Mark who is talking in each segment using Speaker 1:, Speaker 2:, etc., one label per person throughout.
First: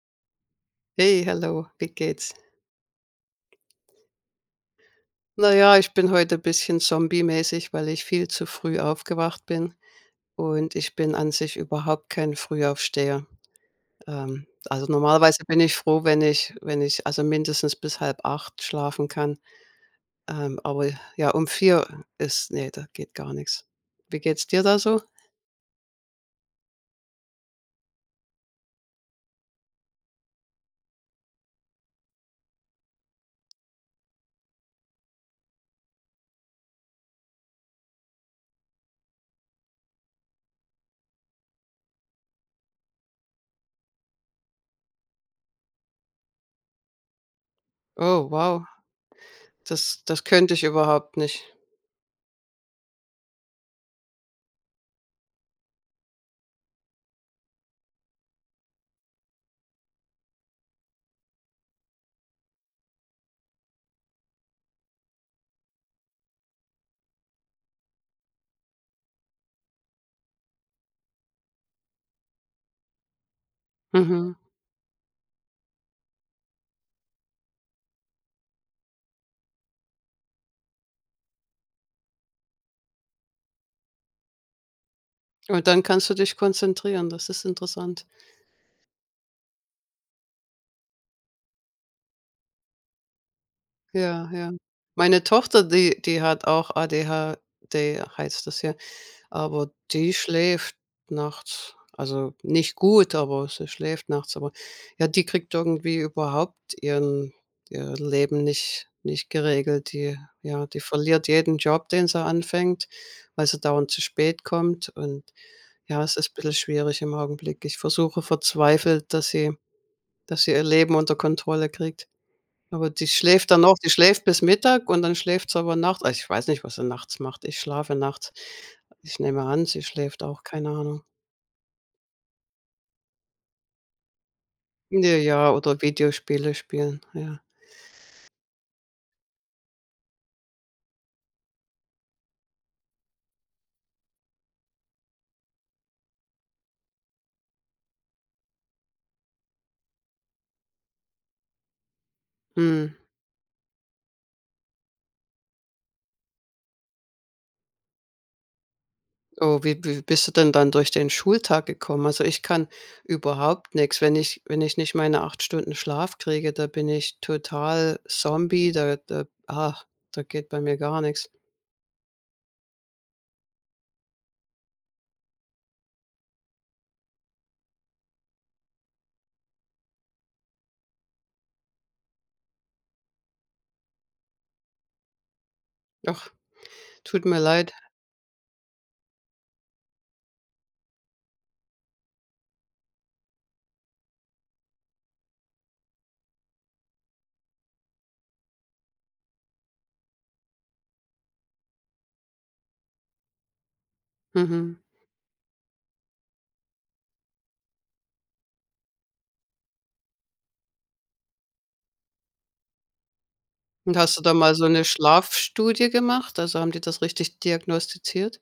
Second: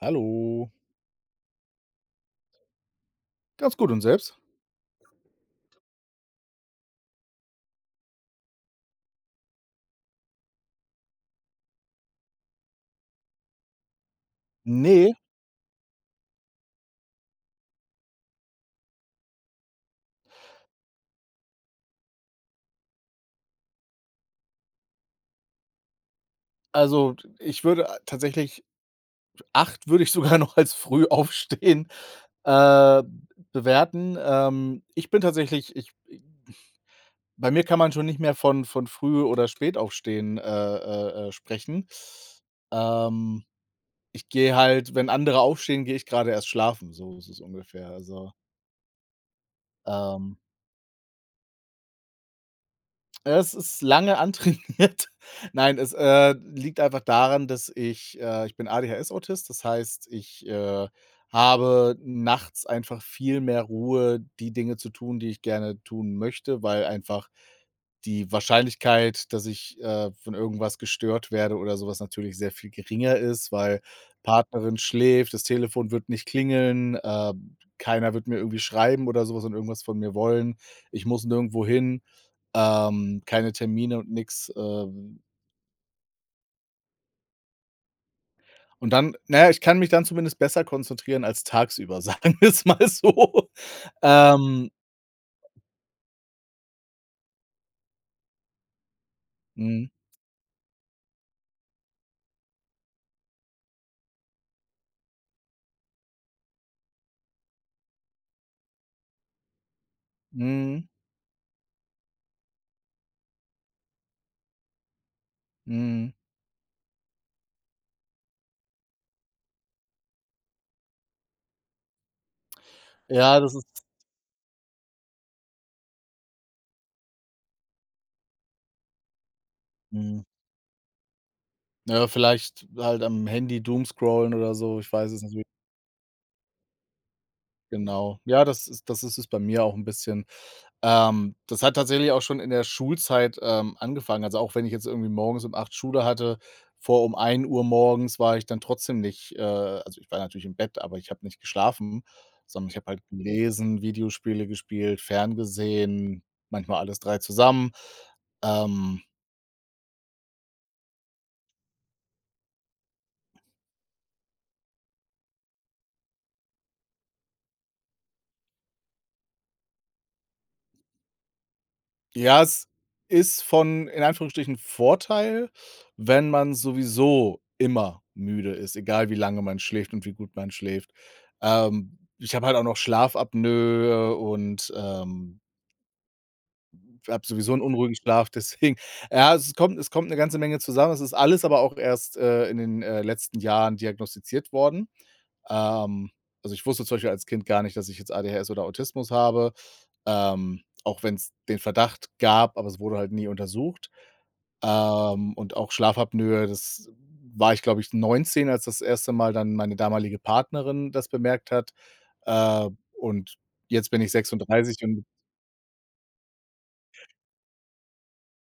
Speaker 1: Hallo.
Speaker 2: Hey, hallo, wie geht's?
Speaker 1: Ganz gut und selbst?
Speaker 2: Na ja, ich bin heute ein bisschen zombiemäßig, weil ich viel zu früh aufgewacht bin und ich bin an sich überhaupt kein Frühaufsteher. Also,
Speaker 1: Ne,
Speaker 2: normalerweise bin ich froh, wenn ich wenn ich also mindestens bis halb acht schlafen kann, aber ja, um 4 ist nee, da geht gar nichts. Wie geht's dir da so?
Speaker 1: also ich würde tatsächlich 8 würde ich sogar noch als Frühaufstehen, äh, bewerten. Ich bin tatsächlich ich bei mir kann man schon nicht mehr von Früh oder Spätaufstehen, sprechen. Ähm, Ich gehe halt, wenn andere aufstehen, gehe ich gerade erst schlafen, so ist es ungefähr.
Speaker 2: Oh, wow, das
Speaker 1: Ähm
Speaker 2: könnte ich überhaupt nicht.
Speaker 1: Es ist lange antrainiert. Nein, es liegt einfach daran, dass ich bin ADHS-Autist, das heißt, ich habe nachts einfach viel mehr Ruhe, die Dinge zu tun, die ich gerne tun möchte, weil einfach die Wahrscheinlichkeit, dass ich von irgendwas gestört werde oder sowas natürlich sehr viel geringer ist, weil
Speaker 2: Mhm.
Speaker 1: Partnerin schläft, das Telefon wird nicht klingeln, keiner wird mir irgendwie schreiben oder sowas und irgendwas von mir wollen. Ich muss nirgendwo hin, keine Termine und nix.
Speaker 2: Und dann kannst du dich konzentrieren, das ist interessant.
Speaker 1: Und dann, naja, ich kann mich dann zumindest besser konzentrieren als tagsüber, sagen wir es mal so.
Speaker 2: Ja, ja.
Speaker 1: Ähm,
Speaker 2: Meine Tochter, die hat auch ADHD, heißt das ja, aber
Speaker 1: mhm,
Speaker 2: die schläft nachts. Also, nicht gut, aber sie schläft nachts. Aber ja, die kriegt irgendwie überhaupt ihren ihr Leben nicht geregelt. Die ja, die
Speaker 1: mhm,
Speaker 2: verliert jeden Job, den sie anfängt, weil sie dauernd zu spät kommt und ja,
Speaker 1: mhm.
Speaker 2: es ist ein bisschen schwierig im Augenblick. Ich versuche verzweifelt, dass sie ihr Leben unter Kontrolle kriegt. Aber die
Speaker 1: Ja,
Speaker 2: schläft
Speaker 1: das
Speaker 2: dann
Speaker 1: ist
Speaker 2: noch die schläft bis Mittag und dann schläft sie aber nachts. Also, ich weiß nicht, was sie nachts macht. Ich schlafe nachts. Ich nehme an, sie
Speaker 1: mhm.
Speaker 2: schläft auch, keine Ahnung.
Speaker 1: Ja, vielleicht halt am Handy doomscrollen oder so, ich weiß
Speaker 2: Ne,
Speaker 1: es nicht mehr
Speaker 2: ja, oder Videospiele spielen, ja.
Speaker 1: genau. Ja, das ist es bei mir auch 'n bisschen. Das hat tatsächlich auch schon in der Schulzeit, angefangen. Also, auch wenn ich jetzt irgendwie morgens um 8 Schule hatte, vor um 1 Uhr morgens war ich dann trotzdem nicht Also, ich war natürlich im Bett, aber ich habe nicht geschlafen, sondern ich habe
Speaker 2: Mhm.
Speaker 1: halt gelesen, Videospiele gespielt, ferngesehen, manchmal alles 3 zusammen. Ähm
Speaker 2: Oh, wie bist du denn dann durch den Schultag gekommen? Also, ich kann überhaupt nichts. Wenn ich wenn ich nicht meine 8 Stunden Schlaf kriege, da bin ich total Zombie, da geht bei mir gar nichts.
Speaker 1: Ja, es ist von in Anführungsstrichen Vorteil, wenn man sowieso immer müde ist, egal wie lange man schläft und wie gut man schläft. Ich habe halt auch noch Schlafapnoe und,
Speaker 2: Ach, tut
Speaker 1: habe
Speaker 2: mir
Speaker 1: sowieso einen
Speaker 2: leid.
Speaker 1: unruhigen Schlaf, deswegen ja, es kommt eine ganze Menge zusammen. Es ist alles aber auch erst, in den, letzten Jahren diagnostiziert worden. Ähm, also, ich wusste zum Beispiel als Kind gar nicht, dass ich jetzt ADHS oder Autismus habe, auch wenn es den Verdacht gab, aber es wurde halt nie untersucht.
Speaker 2: Mhm.
Speaker 1: Und auch Schlafapnoe, das war ich, glaube ich, 19, als das erste Mal dann meine damalige Partnerin das bemerkt hat. Äh, und jetzt
Speaker 2: Und
Speaker 1: bin ich
Speaker 2: hast du da mal so
Speaker 1: 36
Speaker 2: 'ne
Speaker 1: und
Speaker 2: Schlafstudie gemacht? Also, haben die das richtig diagnostiziert?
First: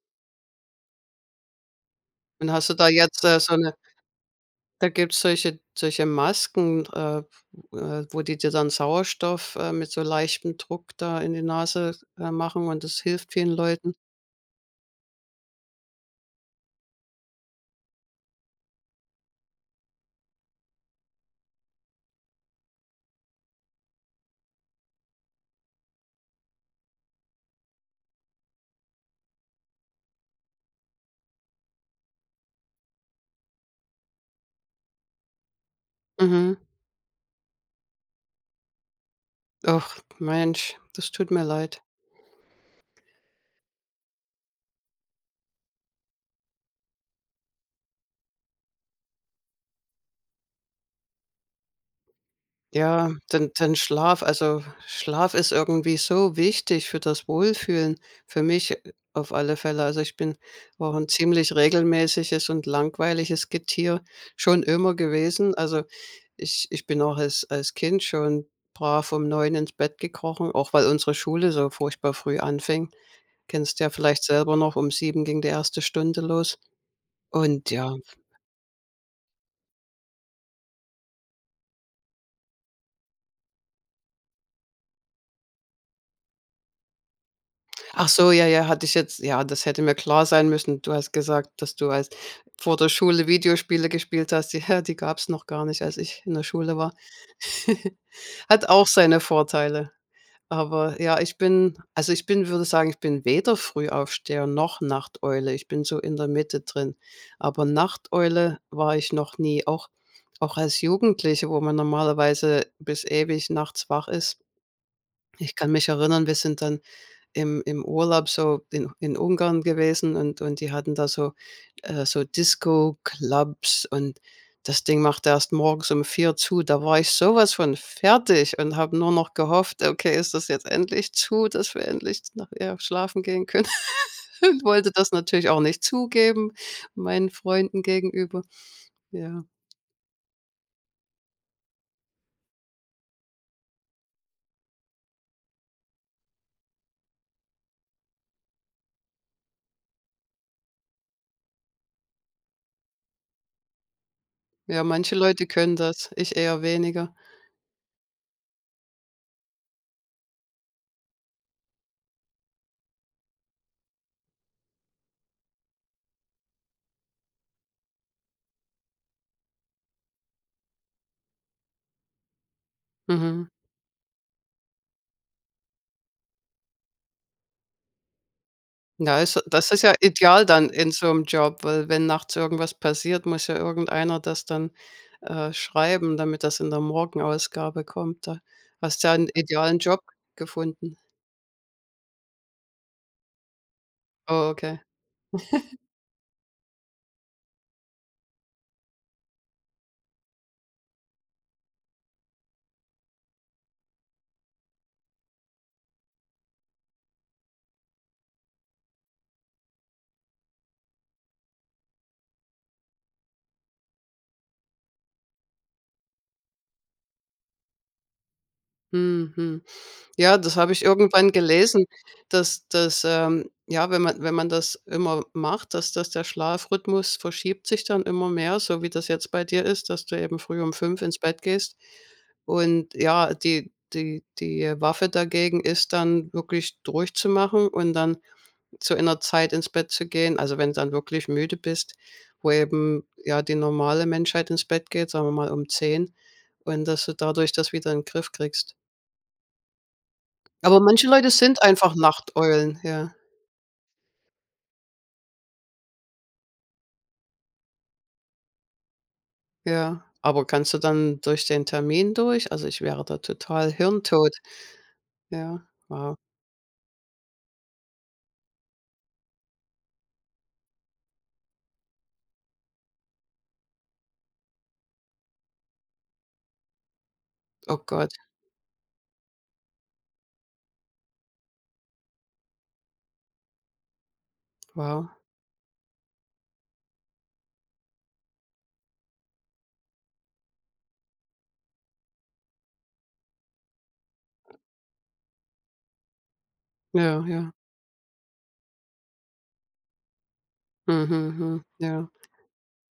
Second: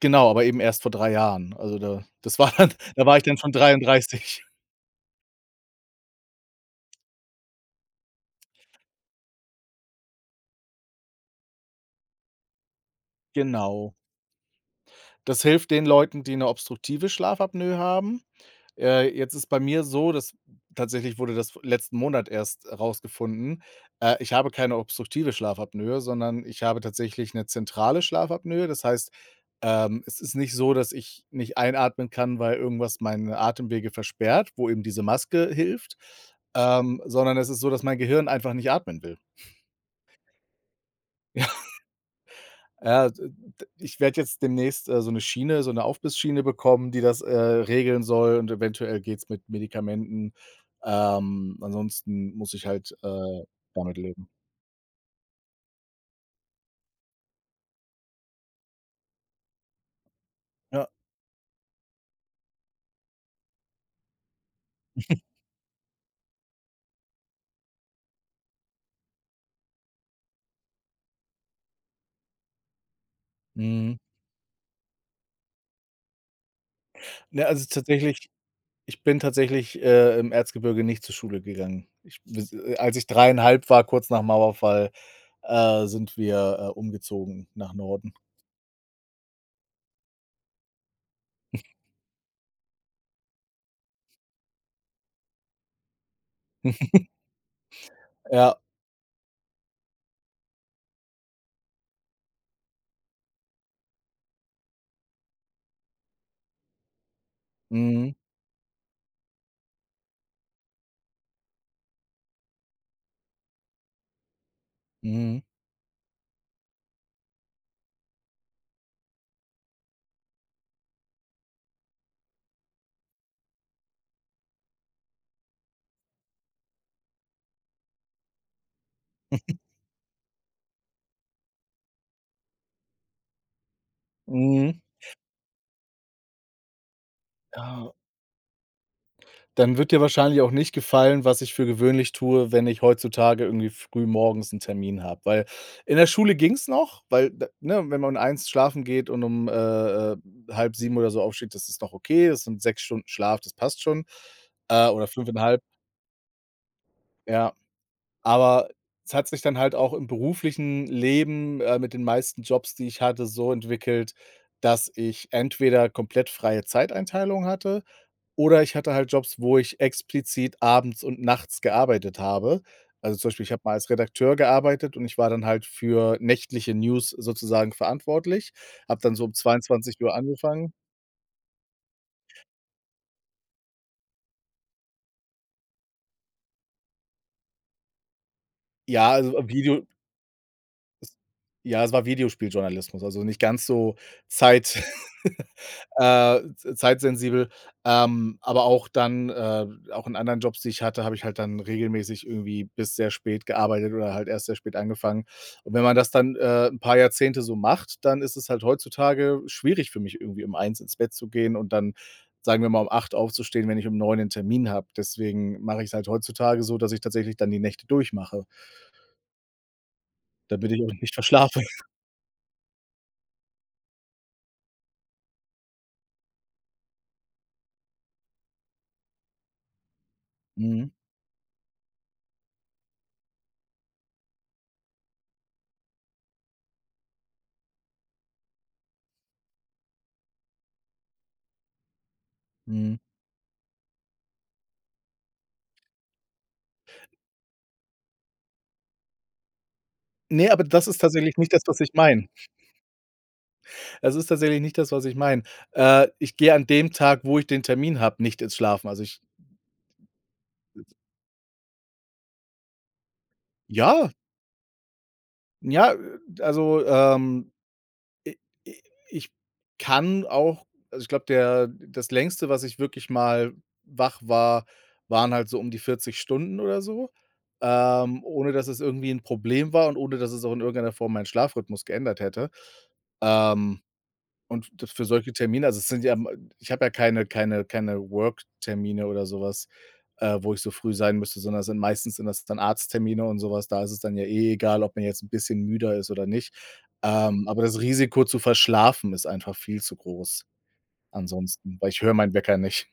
Speaker 1: genau, aber eben erst vor 3 Jahren. Also, da das
Speaker 2: Und
Speaker 1: war
Speaker 2: hast
Speaker 1: dann
Speaker 2: du da
Speaker 1: da war ich
Speaker 2: jetzt,
Speaker 1: dann schon
Speaker 2: so 'ne
Speaker 1: 33.
Speaker 2: da gibt's solche Masken, wo die dir dann Sauerstoff, mit so leichtem Druck da in die Nase, machen, und das hilft vielen Leuten.
Speaker 1: Genau. Das hilft den Leuten, die eine obstruktive Schlafapnoe haben. Jetzt ist bei mir so, dass tatsächlich wurde das letzten Monat erst rausgefunden. Ich habe keine obstruktive Schlafapnoe, sondern ich habe tatsächlich eine zentrale Schlafapnoe. Das heißt, es ist nicht so, dass ich nicht einatmen kann, weil irgendwas meine Atemwege versperrt, wo eben diese Maske hilft,
Speaker 2: Mhm.
Speaker 1: sondern es ist so, dass mein Gehirn einfach nicht atmen will.
Speaker 2: Och, Mensch, das tut mir leid.
Speaker 1: Ja, d d ich werde jetzt demnächst, so eine Schiene so eine Aufbissschiene bekommen, die das, regeln soll und eventuell geht's mit Medikamenten. Ansonsten muss ich halt,
Speaker 2: Ja, denn
Speaker 1: damit
Speaker 2: Schlaf,
Speaker 1: leben.
Speaker 2: also, Schlaf ist irgendwie so wichtig für das Wohlfühlen, für mich auf alle Fälle. Also, ich bin
Speaker 1: Ja.
Speaker 2: auch ein ziemlich regelmäßiges und langweiliges Getier schon immer gewesen. Also, ich bin auch als Kind schon brav um 9 ins Bett gekrochen, auch weil unsere Schule so furchtbar früh anfing. Kennst ja
Speaker 1: Mhm.
Speaker 2: vielleicht selber noch, um 7 ging die erste Stunde los
Speaker 1: Ne, also
Speaker 2: und ja.
Speaker 1: tatsächlich ich bin tatsächlich, im Erzgebirge nicht zur Schule gegangen. Ich bis Als ich dreieinhalb war, kurz nach Mauerfall, sind wir, umgezogen nach
Speaker 2: Ach
Speaker 1: Norden.
Speaker 2: so, ja, ja, hatte ich jetzt ja, das hätte mir klar sein müssen. Du hast gesagt, dass du als vor der Schule Videospiele gespielt hast. Die die gab es noch gar nicht, als ich in der Schule war.
Speaker 1: Ja.
Speaker 2: Hat auch seine Vorteile. Aber ja, ich bin also, ich bin würde sagen, ich bin weder Frühaufsteher noch Nachteule. Ich bin so in der Mitte drin. Aber
Speaker 1: Mhm.
Speaker 2: Nachteule war ich noch nie. Auch auch als Jugendliche, wo man normalerweise bis ewig nachts wach ist.
Speaker 1: Mhm.
Speaker 2: Ich kann mich erinnern, wir sind dann im Urlaub so in Ungarn gewesen, und die hatten da so so Disco-Clubs, und das Ding macht erst morgens um 4 zu. Da war ich sowas von fertig und habe nur noch gehofft: „Okay, ist das jetzt endlich zu, dass wir endlich nachher schlafen gehen können?“ Und
Speaker 1: Mhm.
Speaker 2: wollte das natürlich auch nicht zugeben meinen Freunden
Speaker 1: Ja.
Speaker 2: gegenüber. Ja,
Speaker 1: Dann wird dir wahrscheinlich auch nicht gefallen, was ich für gewöhnlich tue, wenn ich heutzutage irgendwie früh morgens einen Termin habe, weil in der Schule ging's noch, weil d ne, wenn man um eins schlafen geht und um, äh, 6:30 oder so aufsteht, das ist noch okay. Das sind 6 Stunden Schlaf, das passt schon,
Speaker 2: ja,
Speaker 1: oder
Speaker 2: manche Leute
Speaker 1: fünfeinhalb.
Speaker 2: können das, ich eher weniger.
Speaker 1: Ja. Aber es hat sich dann halt auch im beruflichen Leben, mit den meisten Jobs, die ich hatte, so entwickelt, dass ich entweder komplett freie Zeiteinteilung hatte oder ich hatte halt Jobs, wo ich explizit abends und nachts gearbeitet habe. Also, zum Beispiel,
Speaker 2: Mhm.
Speaker 1: ich habe mal als Redakteur gearbeitet und ich war dann halt für nächtliche News sozusagen verantwortlich, habe dann
Speaker 2: Ja,
Speaker 1: so um
Speaker 2: ist das ist ja
Speaker 1: 22 Uhr
Speaker 2: ideal dann
Speaker 1: angefangen.
Speaker 2: in so 'm Job, weil wenn nachts irgendwas passiert, muss ja irgendeiner das dann, schreiben, damit das in der Morgenausgabe kommt. Da hast du
Speaker 1: Ja,
Speaker 2: ja 'n
Speaker 1: also,
Speaker 2: idealen
Speaker 1: Video
Speaker 2: Job gefunden.
Speaker 1: ja, es war Videospieljournalismus, also nicht ganz so
Speaker 2: Oh, okay.
Speaker 1: zeit äh, zeitsensibel. Aber auch dann auch in anderen Jobs, die ich hatte, habe ich halt dann regelmäßig irgendwie bis sehr spät gearbeitet oder halt erst sehr spät angefangen. Und wenn man das dann, 'n paar Jahrzehnte so macht, dann ist es halt heutzutage schwierig für mich, irgendwie um eins ins Bett zu gehen und dann, sagen wir mal, um acht aufzustehen, wenn ich um neun einen Termin habe. Deswegen mache ich es halt heutzutage so, dass ich tatsächlich dann die Nächte durchmache,
Speaker 2: Mhm. Ja, das habe
Speaker 1: damit ich
Speaker 2: ich
Speaker 1: auch nicht
Speaker 2: irgendwann
Speaker 1: verschlafe.
Speaker 2: gelesen, dass das ja, wenn man wenn man das immer macht, dass dass der Schlafrhythmus verschiebt sich dann immer mehr, so wie das jetzt bei dir ist, dass du eben früh um
Speaker 1: Mhm,
Speaker 2: 5 ins Bett gehst. Und ja, die Waffe dagegen ist dann wirklich durchzumachen und dann zu einer Zeit ins Bett zu gehen. Also, wenn du dann wirklich müde bist, wo
Speaker 1: mhm.
Speaker 2: eben, ja, die normale Menschheit ins Bett geht, sagen wir mal um 10, und dass du dadurch das wieder in den Griff kriegst.
Speaker 1: Ne, aber
Speaker 2: Aber
Speaker 1: das ist
Speaker 2: manche Leute
Speaker 1: tatsächlich nicht
Speaker 2: sind
Speaker 1: das, was ich
Speaker 2: einfach
Speaker 1: meine.
Speaker 2: Nachteulen, ja,
Speaker 1: Es ist tatsächlich nicht das, was ich meine. Ich gehe an dem Tag, wo ich den Termin habe, nicht ins Schlafen. Also, ich
Speaker 2: ja. Aber kannst du dann durch den Termin durch? Also, ich wäre da total
Speaker 1: Ja,
Speaker 2: hirntot. Ja,
Speaker 1: ja,
Speaker 2: wow.
Speaker 1: also, i i ich kann auch, also, ich glaube, der das Längste, was ich wirklich mal wach war, waren halt so um die 40 Stunden oder so,
Speaker 2: Oh Gott,
Speaker 1: ohne dass es irgendwie 'n Problem war und ohne dass es auch in irgendeiner Form meinen Schlafrhythmus geändert hätte. Ähm Und das für
Speaker 2: wow.
Speaker 1: solche Termine, also, es sind ja ich habe ja keine Work-Termine oder sowas, wo ich so früh sein müsste, sondern es sind meistens sind das dann Arzttermine und sowas. Da ist es dann ja eh egal, ob man jetzt ein bisschen müder ist oder nicht.
Speaker 2: Ja, ja.
Speaker 1: Aber das Risiko zu verschlafen ist einfach viel zu groß
Speaker 2: Mhm, mhm,
Speaker 1: ansonsten, weil ich
Speaker 2: ja.
Speaker 1: höre meinen Wecker nicht.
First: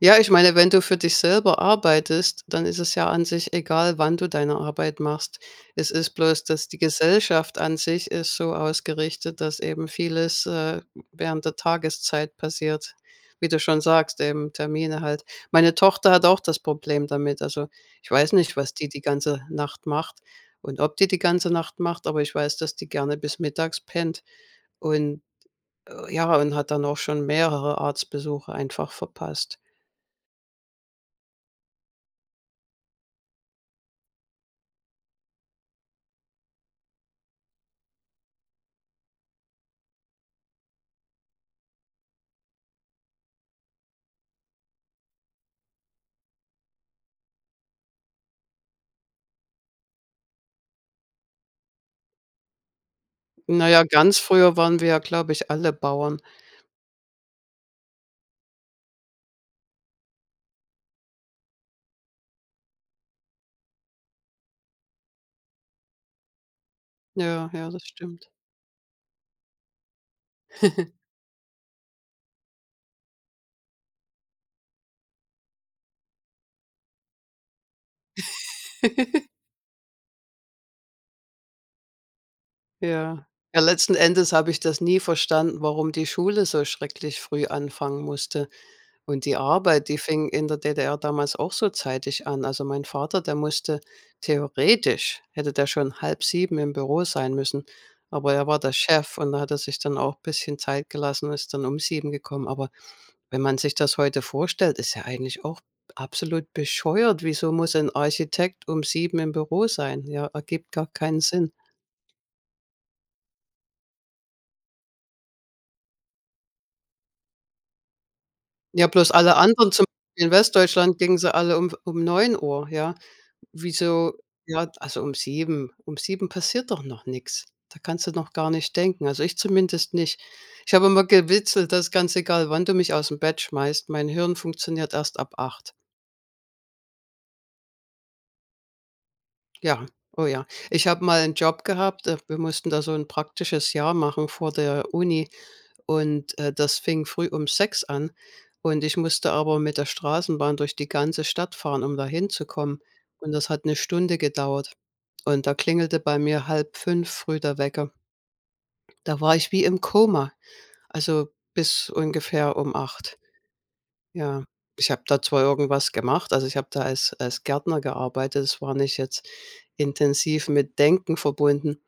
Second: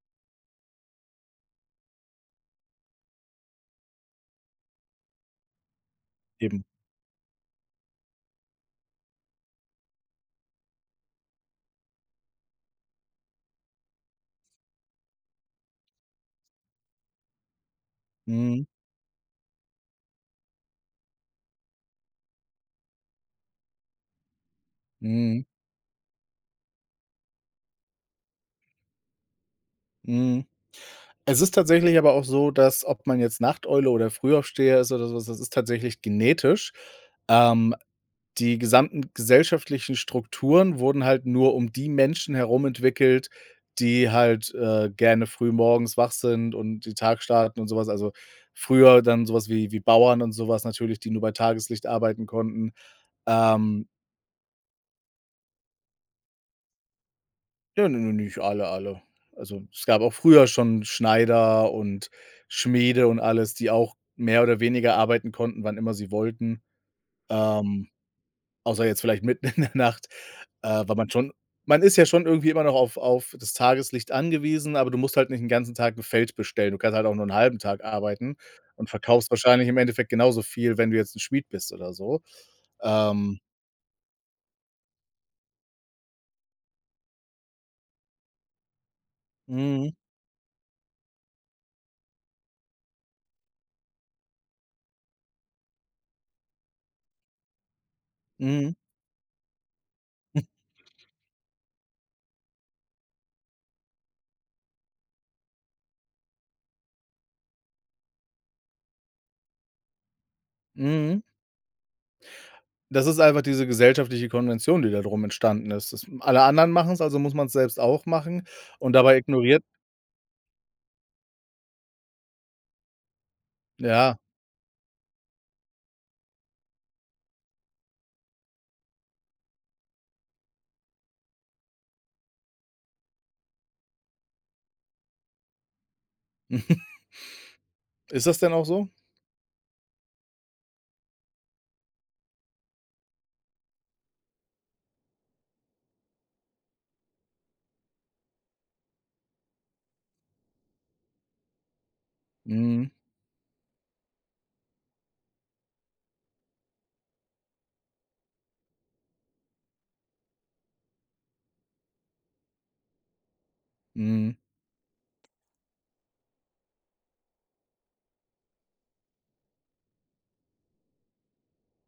Speaker 2: Ja, ich meine, wenn du für dich selber arbeitest, dann ist es ja an sich egal, wann du deine Arbeit machst. Es ist bloß,
Speaker 1: Eben.
Speaker 2: dass die Gesellschaft an sich ist so ausgerichtet, dass eben vieles, während der Tageszeit passiert. Wie du schon sagst, eben Termine halt. Meine Tochter hat auch das Problem damit. Also, ich weiß nicht,
Speaker 1: Mhm,
Speaker 2: was die die ganze Nacht macht und ob die die ganze Nacht macht, aber ich weiß, dass die gerne bis mittags pennt und,
Speaker 1: mhm,
Speaker 2: ja, und hat dann auch schon mehrere Arztbesuche einfach verpasst.
Speaker 1: mhm. Es ist tatsächlich aber auch so, dass, ob man jetzt Nachteule oder Frühaufsteher ist oder sowas, das ist tatsächlich genetisch. Ähm Die gesamten gesellschaftlichen Strukturen wurden halt nur um die Menschen herum entwickelt, die halt, gerne früh morgens wach sind und die Tag starten und sowas. Also, früher dann sowas wie Bauern und sowas natürlich, die nur bei Tageslicht arbeiten konnten.
Speaker 2: Na ja,
Speaker 1: Ähm,
Speaker 2: ganz früher waren wir ja, glaube ich, alle Bauern.
Speaker 1: ja, ne, ne, nicht alle, alle. Also, es gab auch früher schon Schneider und Schmiede und alles, die auch mehr oder weniger arbeiten konnten, wann immer sie wollten,
Speaker 2: Ja, ja, das
Speaker 1: ähm,
Speaker 2: stimmt.
Speaker 1: außer jetzt vielleicht mitten in der Nacht. Weil man schon man ist ja schon irgendwie immer noch auf das Tageslicht angewiesen, aber du musst halt nicht 'n ganzen Tag 'n Feld bestellen. Du kannst halt auch nur 'n halben Tag arbeiten und verkaufst wahrscheinlich im Endeffekt genauso viel, wenn du jetzt 'n Schmied bist oder so.
Speaker 2: Ja.
Speaker 1: Ähm,
Speaker 2: Ja, letzten Endes habe ich das nie verstanden, warum die Schule so schrecklich früh anfangen musste. Und die Arbeit,
Speaker 1: mhm,
Speaker 2: die fing in der DDR damals auch so zeitig an. Also, mein Vater, der musste theoretisch hätte der schon halb sieben im Büro sein müssen, aber er war der
Speaker 1: mhm,
Speaker 2: Chef und da hat er sich dann auch ein bisschen Zeit gelassen und ist dann um 7 gekommen. Aber wenn man sich das heute vorstellt, ist ja eigentlich auch absolut bescheuert. Wieso muss ein Architekt um 7 im Büro sein? Ja, ergibt gar keinen
Speaker 1: mhm.
Speaker 2: Sinn.
Speaker 1: Das ist einfach diese gesellschaftliche Konvention, die da drum entstanden ist. Das alle anderen machen's, also muss man's selbst auch machen
Speaker 2: Ja,
Speaker 1: und
Speaker 2: bloß
Speaker 1: dabei
Speaker 2: alle
Speaker 1: ignoriert
Speaker 2: anderen zum Beispiel in Westdeutschland gingen sie alle um neun Uhr. Ja. Wieso
Speaker 1: ja.
Speaker 2: ja, also um 7. Um 7 passiert doch noch nichts. Da kannst du noch gar nicht denken, also ich zumindest nicht. Ich habe immer gewitzelt, dass ganz egal, wann du mich aus dem Bett schmeißt, mein Hirn funktioniert erst ab 8.
Speaker 1: Ist das denn auch so?
Speaker 2: Ja, oh ja. Ich habe mal einen Job gehabt, wir mussten da so ein praktisches Jahr machen vor der Uni und, das fing früh um sechs an, und ich musste aber mit der Straßenbahn durch die ganze Stadt fahren, um da hinzukommen,
Speaker 1: Mhm,
Speaker 2: und das hat eine Stunde gedauert, und da klingelte bei mir halb fünf früh der Wecker. Da war ich wie im Koma, also, bis ungefähr um acht.
Speaker 1: mhm,
Speaker 2: Ja. Ich habe da zwar irgendwas gemacht, also, ich habe da als Gärtner gearbeitet, es war nicht jetzt intensiv mit Denken verbunden,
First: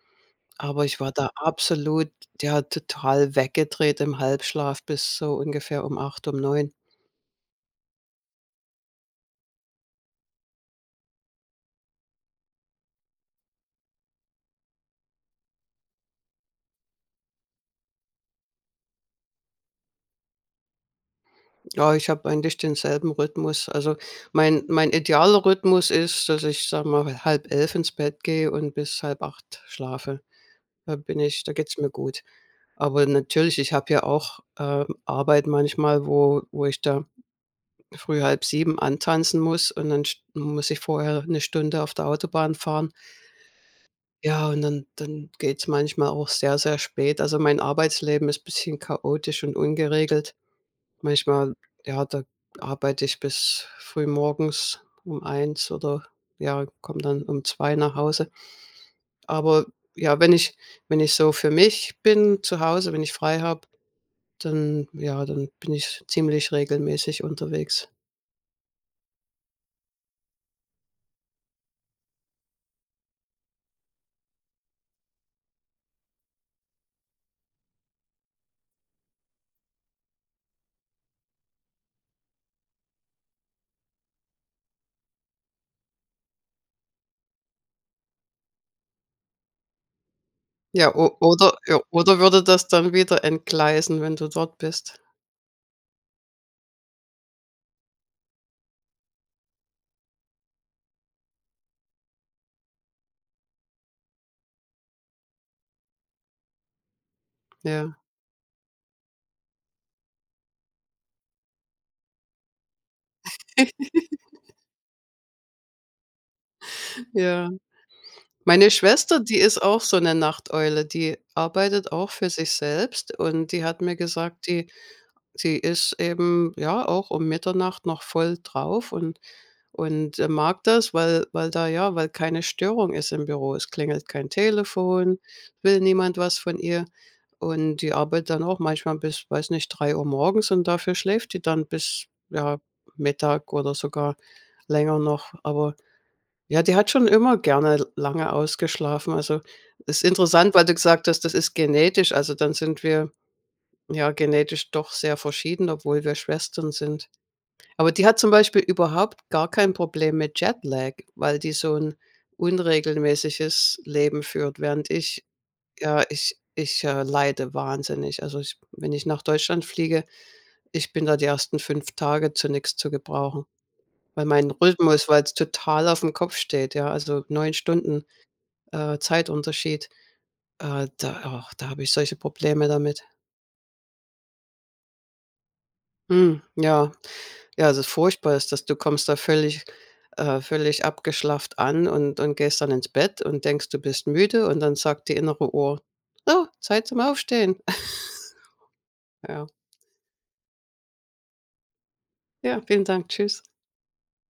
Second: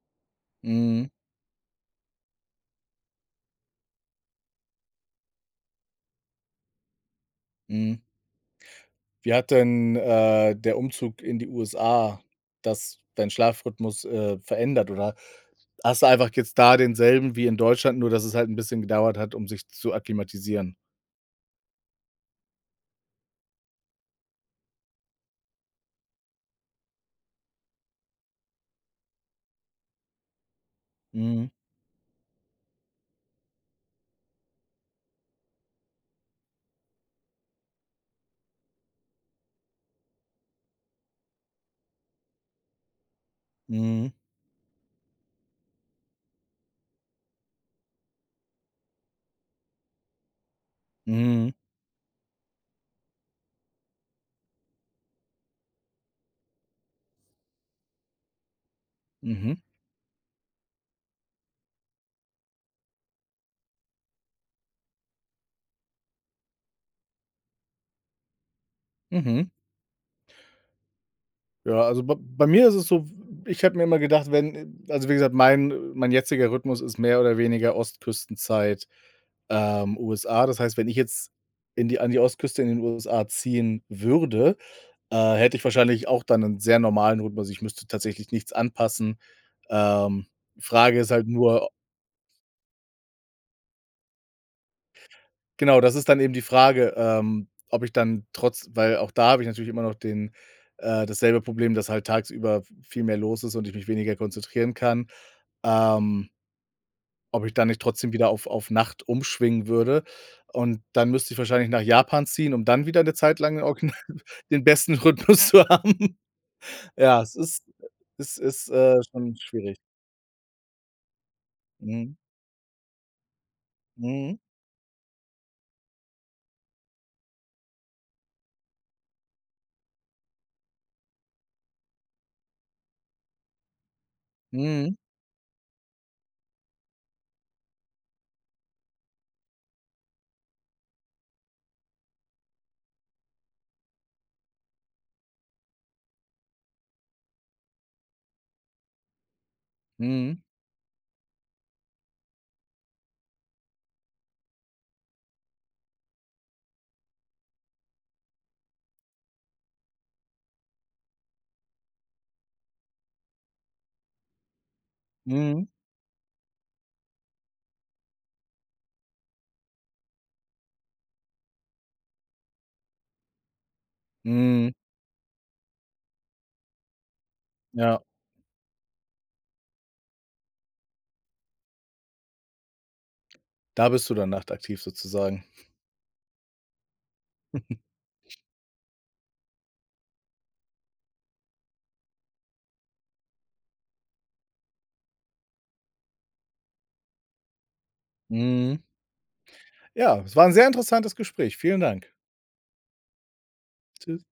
Speaker 2: aber ich
Speaker 1: mhm,
Speaker 2: war da absolut ja, total weggedreht im Halbschlaf bis so ungefähr um 8, um 9.
Speaker 1: mhm. Wie hat denn, der Umzug in die USA das deinen Schlafrhythmus, verändert? Oder hast du einfach jetzt da denselben wie in Deutschland, nur dass es halt ein bisschen gedauert hat, um sich zu akklimatisieren?
Speaker 2: Ja, ich habe eigentlich denselben Rhythmus. Also, mein idealer Rhythmus ist, dass ich, sag mal, halb 11 ins Bett gehe und bis halb 8 schlafe. Da bin ich
Speaker 1: Mhm,
Speaker 2: da geht's mir gut. Aber natürlich, ich habe ja auch, Arbeit manchmal, wo wo ich da früh halb 7 antanzen muss und dann st muss ich vorher eine Stunde auf der Autobahn fahren.
Speaker 1: mhm,
Speaker 2: Ja, und dann geht's manchmal auch sehr, sehr spät. Also, mein Arbeitsleben ist bisschen chaotisch und ungeregelt.
Speaker 1: mhm,
Speaker 2: Manchmal, ja, da arbeite ich bis früh morgens um eins oder, ja, komme dann um zwei nach Hause.
Speaker 1: mhm,
Speaker 2: Aber ja, wenn ich wenn ich so für mich bin zu Hause, wenn ich frei habe, dann ja, dann bin ich ziemlich regelmäßig unterwegs.
Speaker 1: mhm. Ja, also b Bei mir ist es so, ich habe mir immer gedacht, wenn also, wie gesagt, mein jetziger Rhythmus ist mehr oder weniger Ostküstenzeit, USA. Das heißt, wenn ich jetzt in die an die Ostküste in den USA ziehen würde, hätte ich wahrscheinlich auch dann 'nen sehr normalen Rhythmus. Also, ich müsste tatsächlich nichts anpassen. Ähm,
Speaker 2: Ja,
Speaker 1: Frage ist
Speaker 2: o
Speaker 1: halt
Speaker 2: oder
Speaker 1: nur
Speaker 2: ja, oder würde das dann wieder entgleisen, wenn du dort bist?
Speaker 1: genau, das ist dann eben die Frage, ob ich dann trotz, weil auch da habe ich natürlich immer noch den dasselbe Problem, dass halt tagsüber v viel mehr los ist und ich mich weniger konzentrieren kann, ähm, ob ich dann nicht
Speaker 2: Ja,
Speaker 1: trotzdem wieder auf Nacht umschwingen würde. Und dann müsste ich wahrscheinlich nach Japan ziehen, um dann wieder 'ne Zeit lang original den besten Rhythmus zu haben. Ja,
Speaker 2: ja.
Speaker 1: es ist,
Speaker 2: Meine Schwester,
Speaker 1: schon
Speaker 2: die ist
Speaker 1: schwierig.
Speaker 2: auch so eine Nachteule, die arbeitet auch
Speaker 1: Mhm.
Speaker 2: für sich selbst, und die hat mir
Speaker 1: Mhm.
Speaker 2: gesagt, die ist eben, ja, auch um Mitternacht noch voll drauf, und mag das, weil weil da ja weil keine Störung ist im Büro. Es klingelt kein
Speaker 1: Mhm.
Speaker 2: Telefon, will niemand was von ihr, und die arbeitet dann auch manchmal bis, weiß nicht, 3 Uhr morgens, und dafür schläft die dann bis, ja, Mittag oder sogar länger noch. Aber ja, die hat schon immer gerne lange ausgeschlafen. Also, ist
Speaker 1: Mhm.
Speaker 2: interessant, weil du gesagt hast, das ist genetisch. Also, dann sind wir ja genetisch doch sehr verschieden, obwohl wir Schwestern sind. Aber die hat zum Beispiel überhaupt gar kein Problem mit Jetlag, weil die so ein unregelmäßiges Leben führt, während ich
Speaker 1: Mhm.
Speaker 2: ja, ich leide wahnsinnig. Also, ich wenn ich nach Deutschland fliege, ich bin da die ersten 5 Tage zu nix zu gebrauchen, weil mein
Speaker 1: Mhm.
Speaker 2: Rhythmus weil es total auf dem Kopf steht, ja, also neun
Speaker 1: Ja,
Speaker 2: Stunden Zeitunterschied. Da da habe ich solche Probleme damit.
Speaker 1: da bist du dann nachtaktiv sozusagen.
Speaker 2: Mhm, ja. Ja, also furchtbar ist dass du kommst da völlig völlig abgeschlafft an und gehst dann ins Bett und denkst, du bist müde, und dann sagt die innere Uhr: „So, Zeit zum Aufstehen.“
Speaker 1: Mhm.
Speaker 2: Ja.
Speaker 1: Ja, es war ein sehr interessantes Gespräch. Vielen Dank.
Speaker 2: Ja, vielen Dank. Tschüss.
Speaker 1: Tschüss.